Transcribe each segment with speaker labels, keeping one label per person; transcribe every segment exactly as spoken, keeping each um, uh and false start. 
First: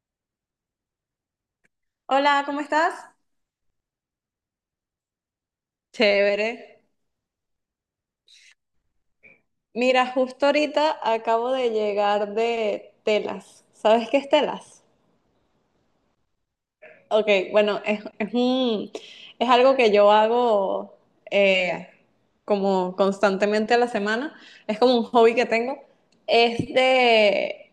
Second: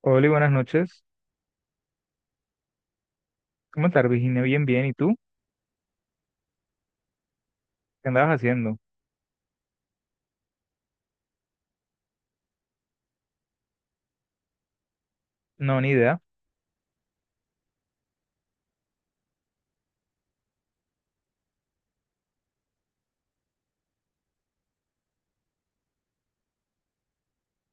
Speaker 1: Hola, y buenas noches.
Speaker 2: Hola, ¿cómo estás?
Speaker 1: ¿Cómo estás, Virginia? Bien, bien. ¿Y tú?
Speaker 2: Chévere.
Speaker 1: ¿Qué andabas haciendo?
Speaker 2: Mira, justo ahorita acabo de llegar de telas. ¿Sabes qué es telas?
Speaker 1: No, ni idea.
Speaker 2: Ok, bueno, es, es un- es algo que yo hago eh, como constantemente a la semana. Es como un hobby que tengo. Es de,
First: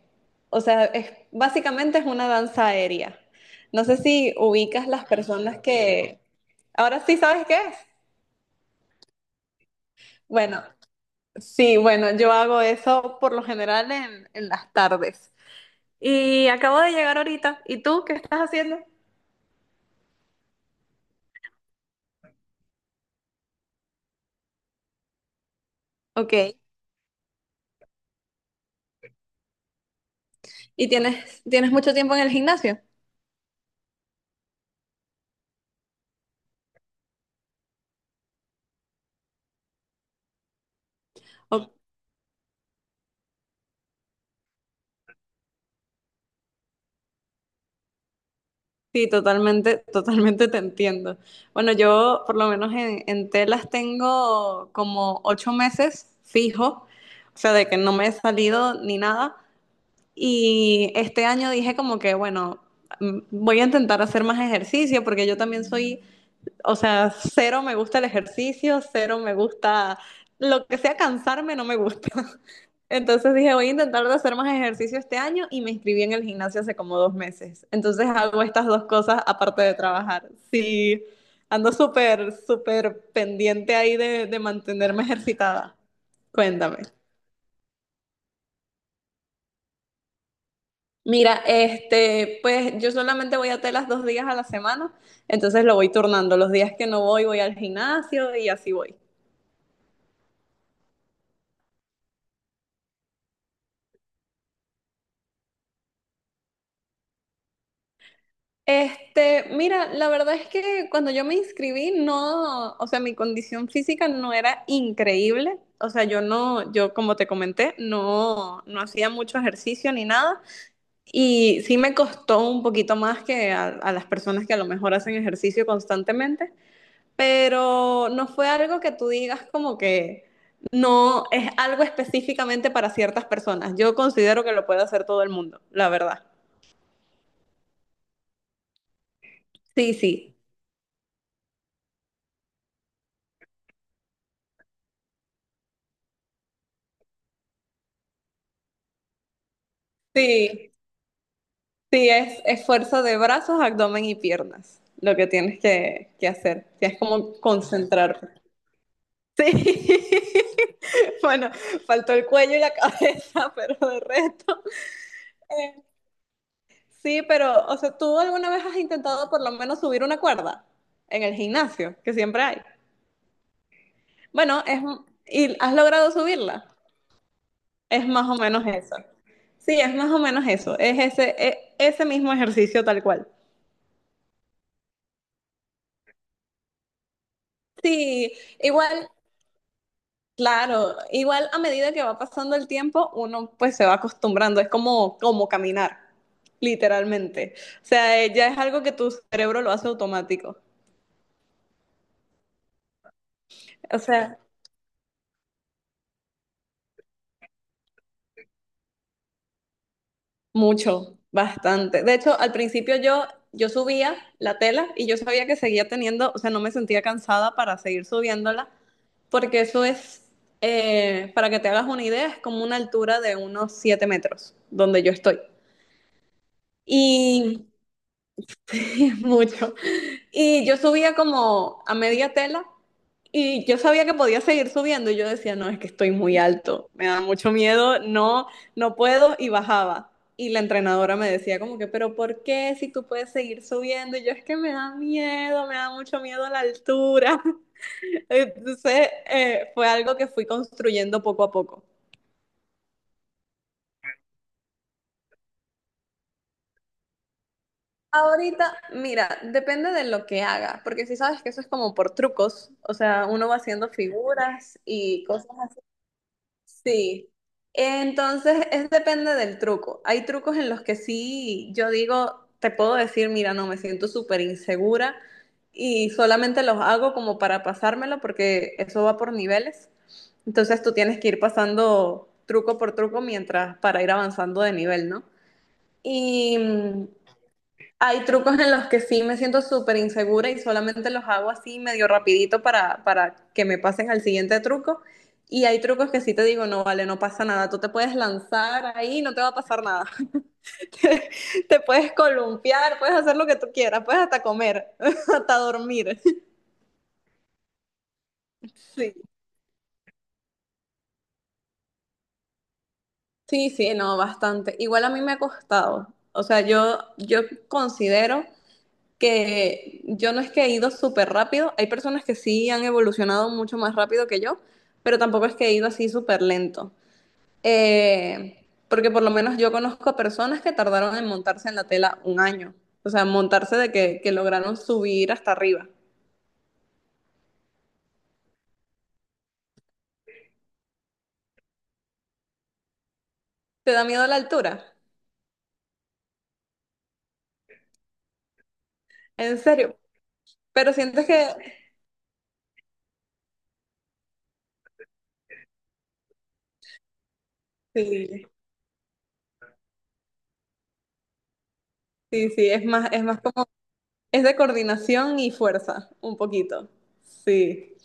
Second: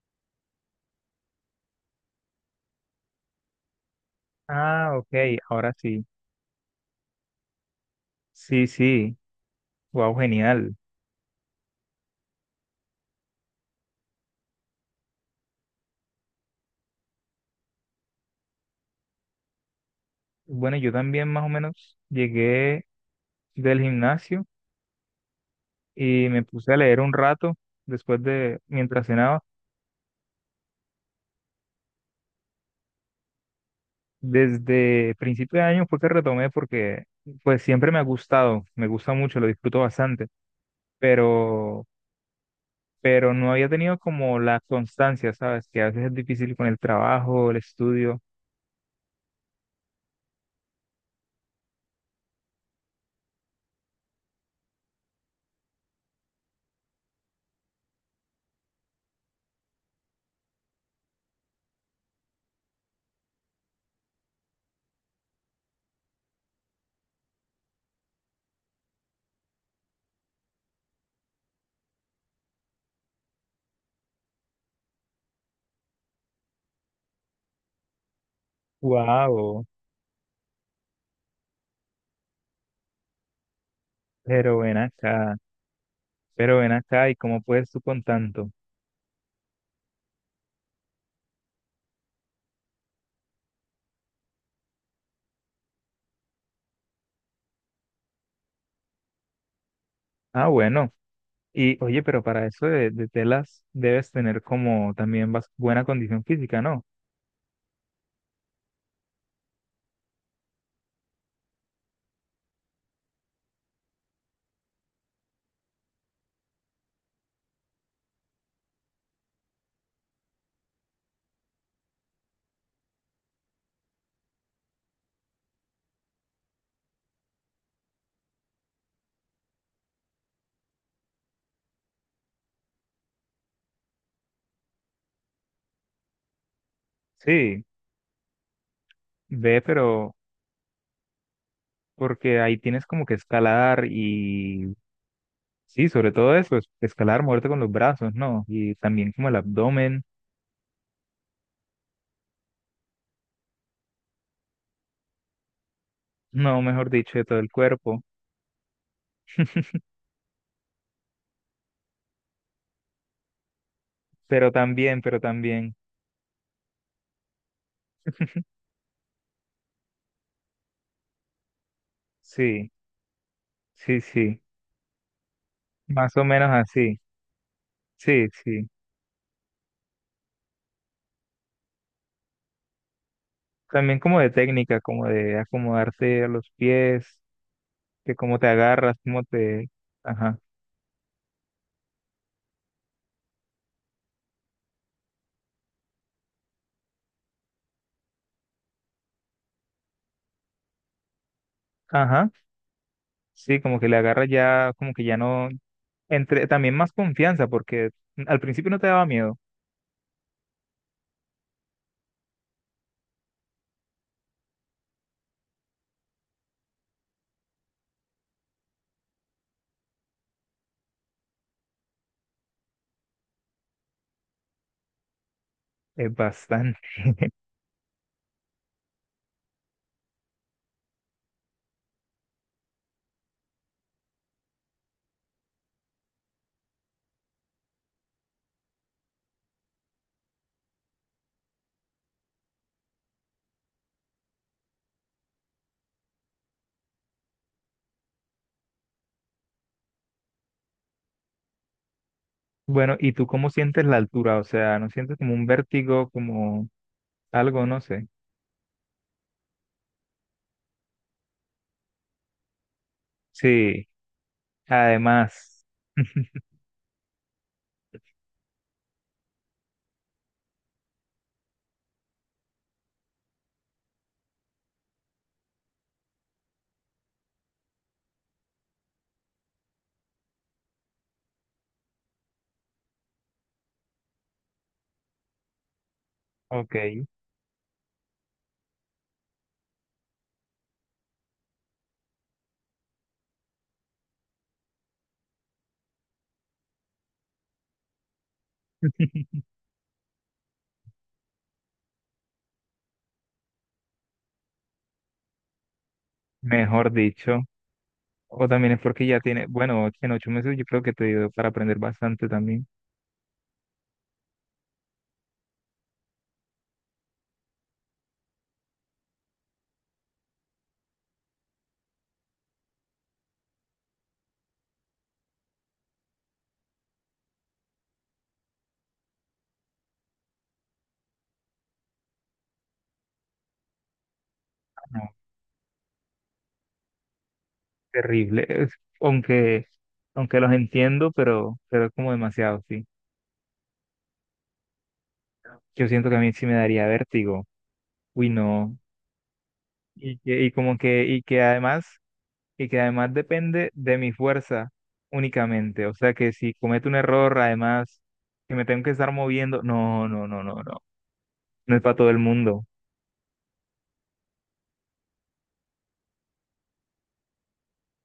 Speaker 2: o sea, es, básicamente es una danza aérea. No sé si ubicas
Speaker 1: Ah,
Speaker 2: las
Speaker 1: ok,
Speaker 2: personas
Speaker 1: ahora sí.
Speaker 2: que... Ahora sí, ¿sabes qué es?
Speaker 1: Sí, sí. Wow,
Speaker 2: Bueno,
Speaker 1: genial.
Speaker 2: sí, bueno, yo hago eso por lo general en, en las tardes. Y acabo de llegar ahorita. ¿Y tú qué estás haciendo?
Speaker 1: Bueno, yo también más o menos llegué del gimnasio y me
Speaker 2: Ok.
Speaker 1: puse a leer un rato después de, mientras cenaba.
Speaker 2: ¿Y tienes, tienes mucho tiempo en el gimnasio?
Speaker 1: Desde principio de año fue que retomé porque pues siempre me ha gustado, me gusta mucho, lo disfruto bastante,
Speaker 2: Ok,
Speaker 1: pero, pero no había tenido como la constancia, ¿sabes? Que a veces es difícil con el trabajo, el estudio.
Speaker 2: sí, totalmente, totalmente te entiendo. Bueno, yo por lo menos en, en telas tengo como ocho meses fijo, o sea, de que no me he salido ni nada. Y este año dije como que, bueno, mm, voy a intentar hacer más ejercicio porque yo también soy. O sea, cero me gusta el ejercicio, cero me gusta lo que sea cansarme, no me gusta. Entonces dije, voy a intentar de hacer más ejercicio este año y me inscribí en el gimnasio hace como dos meses. Entonces hago estas dos cosas aparte
Speaker 1: Wow,
Speaker 2: de trabajar. Sí, ando súper, súper pendiente ahí de, de
Speaker 1: pero ven
Speaker 2: mantenerme
Speaker 1: acá,
Speaker 2: ejercitada.
Speaker 1: pero ven
Speaker 2: Cuéntame.
Speaker 1: acá, ¿y cómo puedes tú con tanto?
Speaker 2: Mira, este, pues yo solamente voy a telas dos días a la semana, entonces lo voy turnando. Los días que no voy, voy al gimnasio y así voy.
Speaker 1: Ah, bueno, y oye, pero para eso de, de telas debes tener como también bas- buena condición física, ¿no?
Speaker 2: Este, mira, la verdad es que cuando yo me inscribí, no, o sea, mi condición física no era increíble. O sea, yo no, yo como te comenté, no, no hacía mucho ejercicio ni nada. Y sí me costó un poquito más que a, a las personas que a lo mejor hacen ejercicio constantemente. Pero no fue algo que tú digas como que no es algo específicamente para ciertas personas. Yo considero que lo puede hacer todo el mundo, la verdad.
Speaker 1: Sí, ve,
Speaker 2: Sí,
Speaker 1: pero
Speaker 2: sí.
Speaker 1: porque ahí tienes como que escalar y sí, sobre todo eso, es- escalar, moverte con los brazos, ¿no? Y también como el abdomen,
Speaker 2: Sí. Sí, es esfuerzo de brazos, abdomen y piernas, lo que tienes que, que
Speaker 1: no,
Speaker 2: hacer. Sí,
Speaker 1: mejor
Speaker 2: es
Speaker 1: dicho, de
Speaker 2: como
Speaker 1: todo el cuerpo,
Speaker 2: concentrarte. Sí. Bueno, faltó el cuello y la cabeza, pero de
Speaker 1: pero
Speaker 2: resto.
Speaker 1: también, pero también,
Speaker 2: eh, Sí, pero, o sea, ¿tú alguna vez has intentado por lo menos subir una cuerda en el gimnasio, que siempre hay?
Speaker 1: sí, sí, sí,
Speaker 2: Bueno, es, y has logrado
Speaker 1: más o menos
Speaker 2: subirla.
Speaker 1: así,
Speaker 2: Es
Speaker 1: sí,
Speaker 2: más o menos
Speaker 1: sí.
Speaker 2: eso. Sí, es más o menos eso. Es ese, e- ese mismo ejercicio tal cual.
Speaker 1: También como de técnica, como de acomodarse a los pies, que
Speaker 2: Sí,
Speaker 1: cómo te agarras,
Speaker 2: igual.
Speaker 1: cómo te... Ajá,
Speaker 2: Claro, igual a medida que va pasando el tiempo, uno pues se va acostumbrando, es como, como caminar, literalmente. O sea, eh, ya es algo que tu cerebro lo hace automático.
Speaker 1: ajá. Sí, como que le
Speaker 2: O
Speaker 1: agarras
Speaker 2: sea,
Speaker 1: ya, como que ya no... Entre, también más confianza, porque al principio no te daba miedo.
Speaker 2: mucho, bastante. De hecho, al principio yo, yo subía la tela y yo sabía que seguía teniendo, o sea, no me sentía cansada para seguir subiéndola, porque eso es, eh, para que te hagas una idea, es como una altura de unos siete metros donde yo estoy.
Speaker 1: Es bastante.
Speaker 2: Y sí, es mucho. Y yo subía como a media tela y yo sabía que podía seguir subiendo y yo decía, no, es que estoy muy alto, me da mucho miedo, no, no puedo y bajaba. Y la entrenadora me decía como que, pero ¿por qué si tú puedes seguir subiendo? Y yo es que me da miedo, me da mucho miedo a la altura. Entonces eh, fue algo que fui construyendo poco a poco.
Speaker 1: Bueno, ¿y tú cómo sientes la altura? O sea, ¿no sientes como un vértigo, como algo, no sé?
Speaker 2: Ahorita, mira, depende de lo que haga, porque si sabes que eso es como por trucos, o sea, uno va
Speaker 1: Sí,
Speaker 2: haciendo figuras y cosas.
Speaker 1: además,
Speaker 2: Sí. Entonces, es depende del truco. Hay trucos en los que sí, yo digo, te puedo decir, mira, no, me siento súper insegura y solamente los hago como para pasármelo porque eso va por niveles. Entonces, tú tienes que ir pasando truco por truco mientras para ir avanzando de nivel, ¿no? Y
Speaker 1: ok,
Speaker 2: mm, hay trucos en los que sí me siento súper insegura y solamente los hago así medio rapidito para, para que me pasen al siguiente truco. Y hay trucos que sí te digo, no, vale, no pasa nada, tú te puedes lanzar ahí, no te va a pasar nada. Te, te puedes columpiar, puedes hacer lo que tú quieras, puedes hasta comer, hasta dormir.
Speaker 1: mejor dicho. O también es porque
Speaker 2: Sí,
Speaker 1: ya tiene, bueno, en ocho meses yo creo que te dio para aprender bastante también.
Speaker 2: sí, sí, no, bastante. Igual a mí me ha costado. O sea, yo, yo considero que yo no es que he ido súper rápido, hay personas que sí han evolucionado mucho más rápido que yo, pero tampoco es que he ido así súper lento. Eh, porque por lo menos yo conozco personas que tardaron en montarse en la tela un año, o sea, montarse de que, que lograron subir hasta arriba.
Speaker 1: Terrible. Es- aunque, aunque los entiendo, pero, pero es como demasiado, sí.
Speaker 2: ¿Te da miedo la altura?
Speaker 1: Yo siento que a mí sí me daría vértigo. Uy, no.
Speaker 2: En serio,
Speaker 1: Y que, y como
Speaker 2: pero
Speaker 1: que, y
Speaker 2: sientes
Speaker 1: que
Speaker 2: que
Speaker 1: además, y que además depende de mi fuerza únicamente. O sea que si cometo un error, además,
Speaker 2: sí,
Speaker 1: que me tengo que estar moviendo, no, no, no, no, no. No es para todo el
Speaker 2: sí,
Speaker 1: mundo.
Speaker 2: sí, es más, es más como, es de coordinación y fuerza, un poquito. Sí.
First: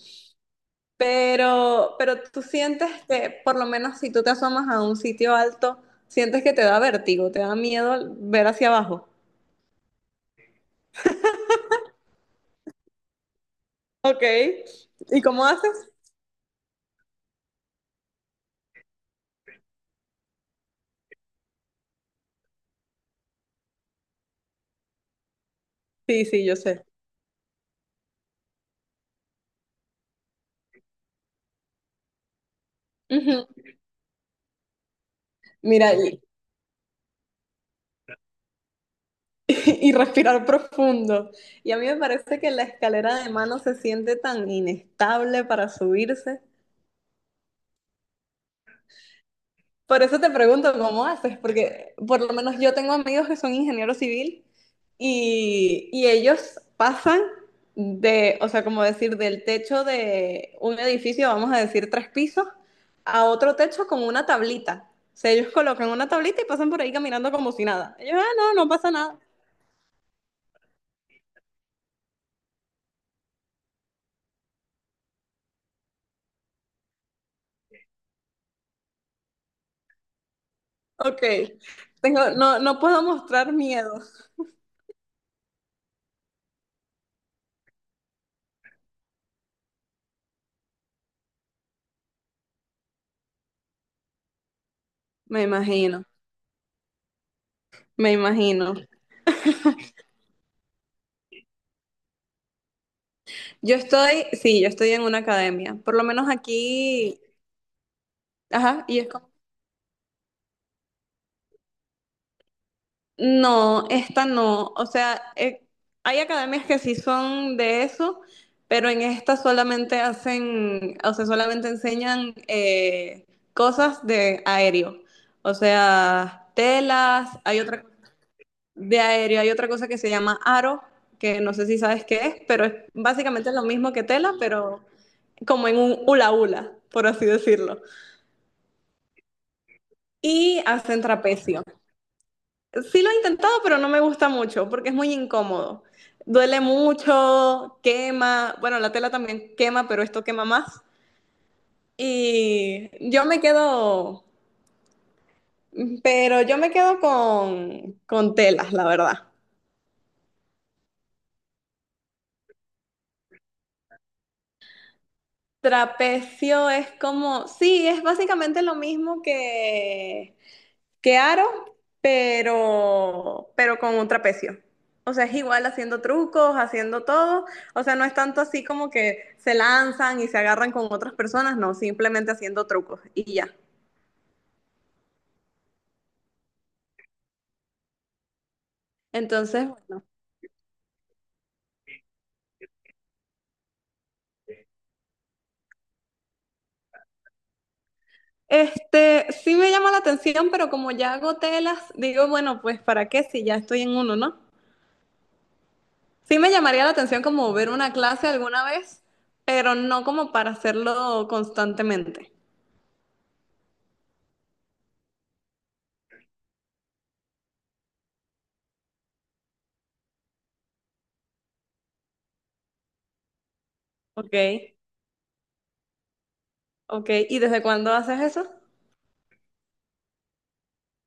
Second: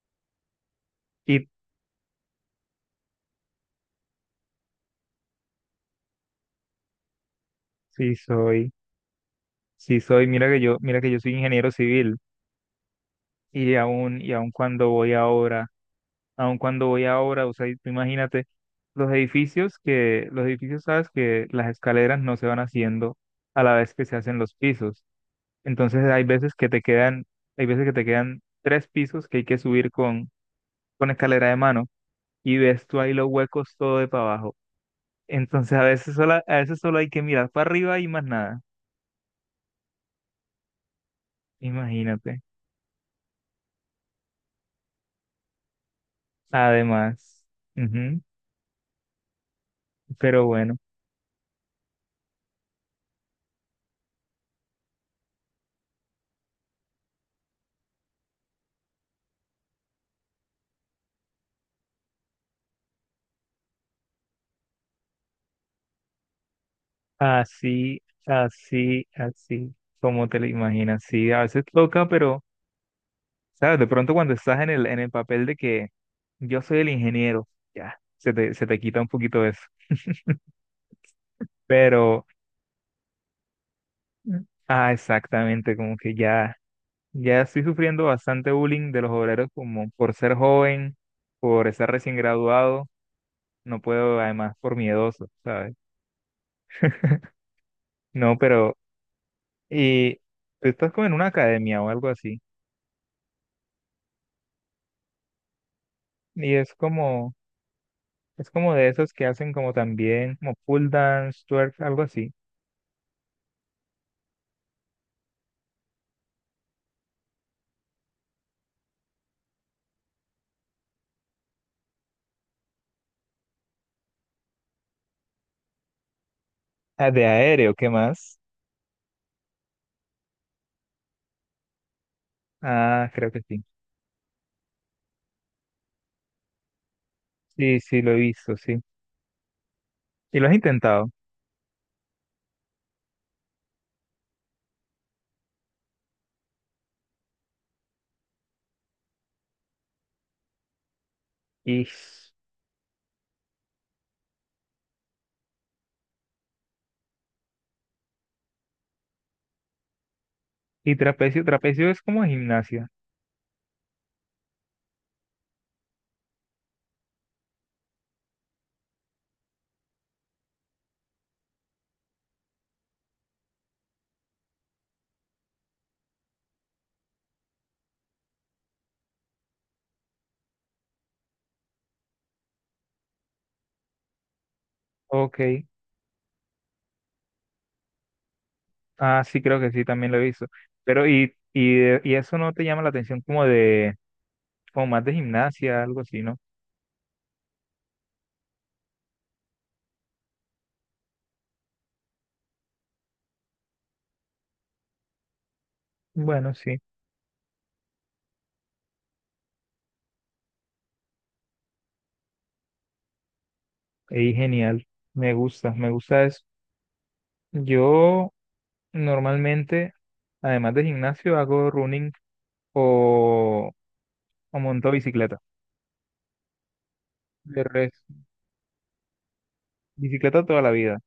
Speaker 1: Y
Speaker 2: Pero, pero tú sientes que, por lo menos si tú te asomas a un sitio alto, sientes que te da vértigo, te da miedo
Speaker 1: sí
Speaker 2: ver hacia
Speaker 1: soy,
Speaker 2: abajo.
Speaker 1: sí soy, mira que yo, mira que yo soy ingeniero civil. Y aún,
Speaker 2: Ok.
Speaker 1: y aún cuando voy
Speaker 2: ¿Y cómo
Speaker 1: ahora
Speaker 2: haces?
Speaker 1: aun cuando voy a obra, o sea, y tú imagínate, los edificios que, los edificios, sabes que las escaleras no se van haciendo a la vez que se hacen los pisos. Entonces hay
Speaker 2: Sí, sí,
Speaker 1: veces
Speaker 2: yo
Speaker 1: que te
Speaker 2: sé.
Speaker 1: quedan, hay veces que te quedan tres pisos que hay que subir con, con escalera de mano y ves tú ahí los
Speaker 2: Ujú.
Speaker 1: huecos todo de para abajo. Entonces a
Speaker 2: Mira,
Speaker 1: veces
Speaker 2: y,
Speaker 1: solo, a veces solo hay que mirar para arriba y más nada.
Speaker 2: y respirar profundo. Y a mí me parece
Speaker 1: Imagínate.
Speaker 2: que la escalera de mano se siente tan inestable para subirse.
Speaker 1: Además. Ujú,
Speaker 2: Por eso te
Speaker 1: pero
Speaker 2: pregunto
Speaker 1: bueno.
Speaker 2: cómo haces, porque por lo menos yo tengo amigos que son ingenieros civil y, y ellos pasan de, o sea, como decir, del techo de un edificio, vamos a decir tres pisos, a otro techo con una tablita. O sea, ellos colocan una tablita y pasan por ahí caminando como si nada.
Speaker 1: Así,
Speaker 2: Ellos, ah, no, no pasa
Speaker 1: así,
Speaker 2: nada.
Speaker 1: así, como te lo imaginas. Sí, a veces toca, pero, ¿sabes? De pronto cuando estás en el, en el papel de que yo soy el ingeniero, ya, se te, se te quita un poquito eso.
Speaker 2: Ok,
Speaker 1: Pero,
Speaker 2: tengo, no, no puedo mostrar miedo.
Speaker 1: mm, ah, exactamente, como que ya, ya estoy sufriendo bastante bullying de los obreros como por ser joven, por estar recién graduado, no puedo, además, por miedoso,
Speaker 2: Me
Speaker 1: ¿sabes?
Speaker 2: imagino, me
Speaker 1: No,
Speaker 2: imagino.
Speaker 1: pero, y tú estás como en una academia o algo así,
Speaker 2: Yo estoy, sí, yo estoy en una academia, por lo menos
Speaker 1: y es
Speaker 2: aquí,
Speaker 1: como... Es como
Speaker 2: ajá,
Speaker 1: de
Speaker 2: y es.
Speaker 1: esos que hacen como también, como pull dance, twerk, algo así.
Speaker 2: No, esta no. O sea, eh, hay academias que sí son de eso, pero en esta solamente hacen, o sea, solamente enseñan eh, cosas de aéreo. O sea,
Speaker 1: Ah, de
Speaker 2: telas, hay
Speaker 1: aéreo,
Speaker 2: otra
Speaker 1: ¿qué más?
Speaker 2: de aéreo, hay otra cosa que se llama aro, que no sé si sabes qué es, pero es
Speaker 1: Ah, creo que
Speaker 2: básicamente lo
Speaker 1: sí.
Speaker 2: mismo que tela, pero como en un hula hula, por así
Speaker 1: Sí,
Speaker 2: decirlo.
Speaker 1: sí, lo he visto, sí. ¿Y lo has
Speaker 2: Y hacen
Speaker 1: intentado?
Speaker 2: trapecio. Sí lo he intentado, pero no me gusta mucho porque es muy incómodo. Duele mucho, quema. Bueno, la tela también quema, pero esto quema más.
Speaker 1: Y,
Speaker 2: Y yo me quedo, pero yo me quedo con, con telas, la verdad.
Speaker 1: y trapecio, trapecio es como gimnasia.
Speaker 2: Trapecio es como, sí, es básicamente lo mismo que, que aro, pero, pero con un trapecio. O sea, es igual haciendo trucos, haciendo todo. O sea, no es tanto así como que se lanzan y se agarran con otras personas, no, simplemente haciendo trucos y ya.
Speaker 1: Ok. Ah, sí, creo
Speaker 2: Entonces,
Speaker 1: que sí,
Speaker 2: bueno.
Speaker 1: también lo he visto. Pero, y, y, de- y eso no te llama la atención como de, como más de gimnasia, algo así, ¿no?
Speaker 2: Este, sí me llama la atención, pero como ya hago telas, digo, bueno, pues ¿para qué si ya estoy en uno, no? Sí me
Speaker 1: Bueno, sí.
Speaker 2: llamaría la atención como ver una clase alguna vez, pero no como para hacerlo constantemente.
Speaker 1: Y genial. Me gusta, me gusta eso. Yo normalmente, además de gimnasio, hago running o,
Speaker 2: Ok,
Speaker 1: o montó bicicleta.
Speaker 2: ok. ¿Y desde
Speaker 1: De
Speaker 2: cuándo
Speaker 1: res,
Speaker 2: haces eso?
Speaker 1: bicicleta toda la vida.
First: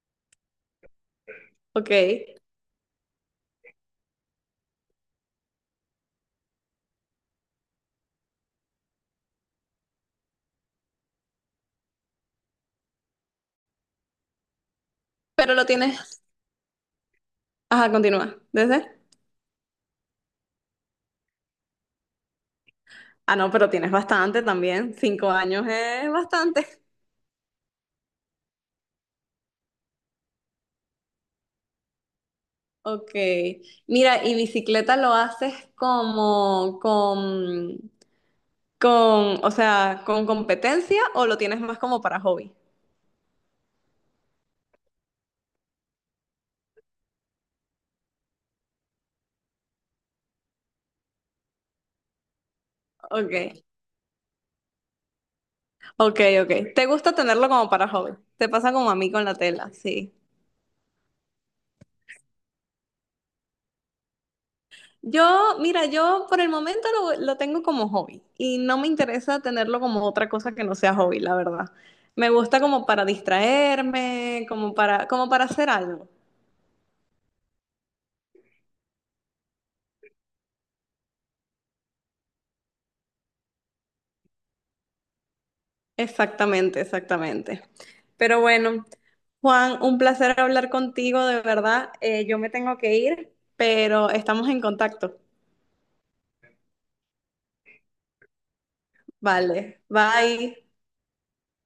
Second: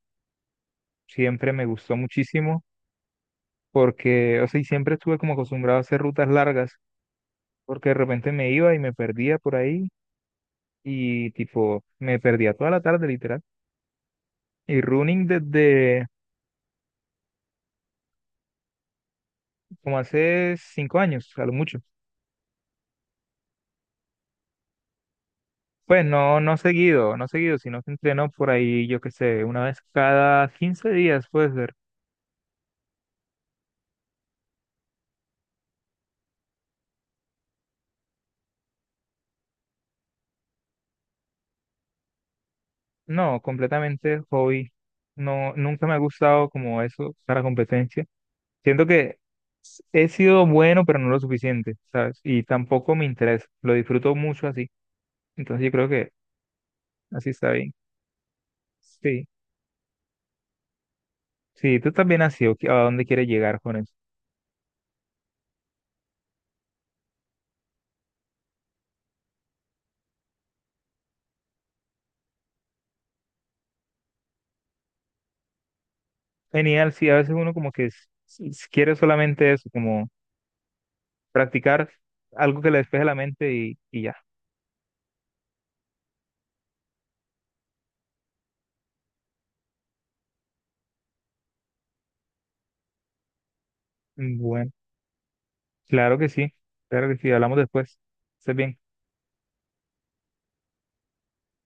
Speaker 1: Siempre me
Speaker 2: Ok,
Speaker 1: gustó muchísimo porque, o sea, y siempre estuve como acostumbrado a hacer rutas largas porque de repente me iba y me perdía por ahí y tipo, me perdía toda la tarde literal. Y running
Speaker 2: pero lo
Speaker 1: desde
Speaker 2: tienes. Ajá, continúa. ¿Desde?
Speaker 1: como hace cinco años, a lo mucho.
Speaker 2: Ah, no, pero tienes bastante también. Cinco años
Speaker 1: Pues
Speaker 2: es
Speaker 1: no, no
Speaker 2: bastante.
Speaker 1: seguido, no seguido, sino que entreno por ahí, yo qué sé, una vez cada quince días, pues,
Speaker 2: Ok. Mira, ¿y bicicleta lo haces como con, con, o sea, con competencia o lo tienes más como para hobby?
Speaker 1: no, completamente hobby. No, nunca me ha gustado como eso para competencia. Siento que s- he sido bueno, pero no lo suficiente, ¿sabes? Y tampoco me interesa.
Speaker 2: Ok,
Speaker 1: Lo disfruto mucho así. Entonces yo creo que
Speaker 2: ok, ok. ¿Te gusta
Speaker 1: así
Speaker 2: tenerlo
Speaker 1: está
Speaker 2: como
Speaker 1: bien.
Speaker 2: para hobby? Te pasa como a mí con
Speaker 1: Sí,
Speaker 2: la tela, sí.
Speaker 1: sí, tú también has sido ¿a dónde quieres llegar con eso?
Speaker 2: Yo, mira, yo por el momento lo, lo tengo como hobby y no me interesa tenerlo como otra cosa que no sea hobby, la verdad. Me gusta como para distraerme, como para, como para hacer algo.
Speaker 1: Genial, sí, a veces uno como que s- s- quiere solamente eso, como practicar algo que le despeje la mente y, y ya.
Speaker 2: Exactamente, exactamente. Pero bueno, Juan, un placer hablar contigo, de verdad. Eh, yo me tengo que ir, pero estamos en
Speaker 1: Bueno,
Speaker 2: contacto.
Speaker 1: claro que sí, claro que sí, hablamos después. Estés bien.
Speaker 2: Vale, bye.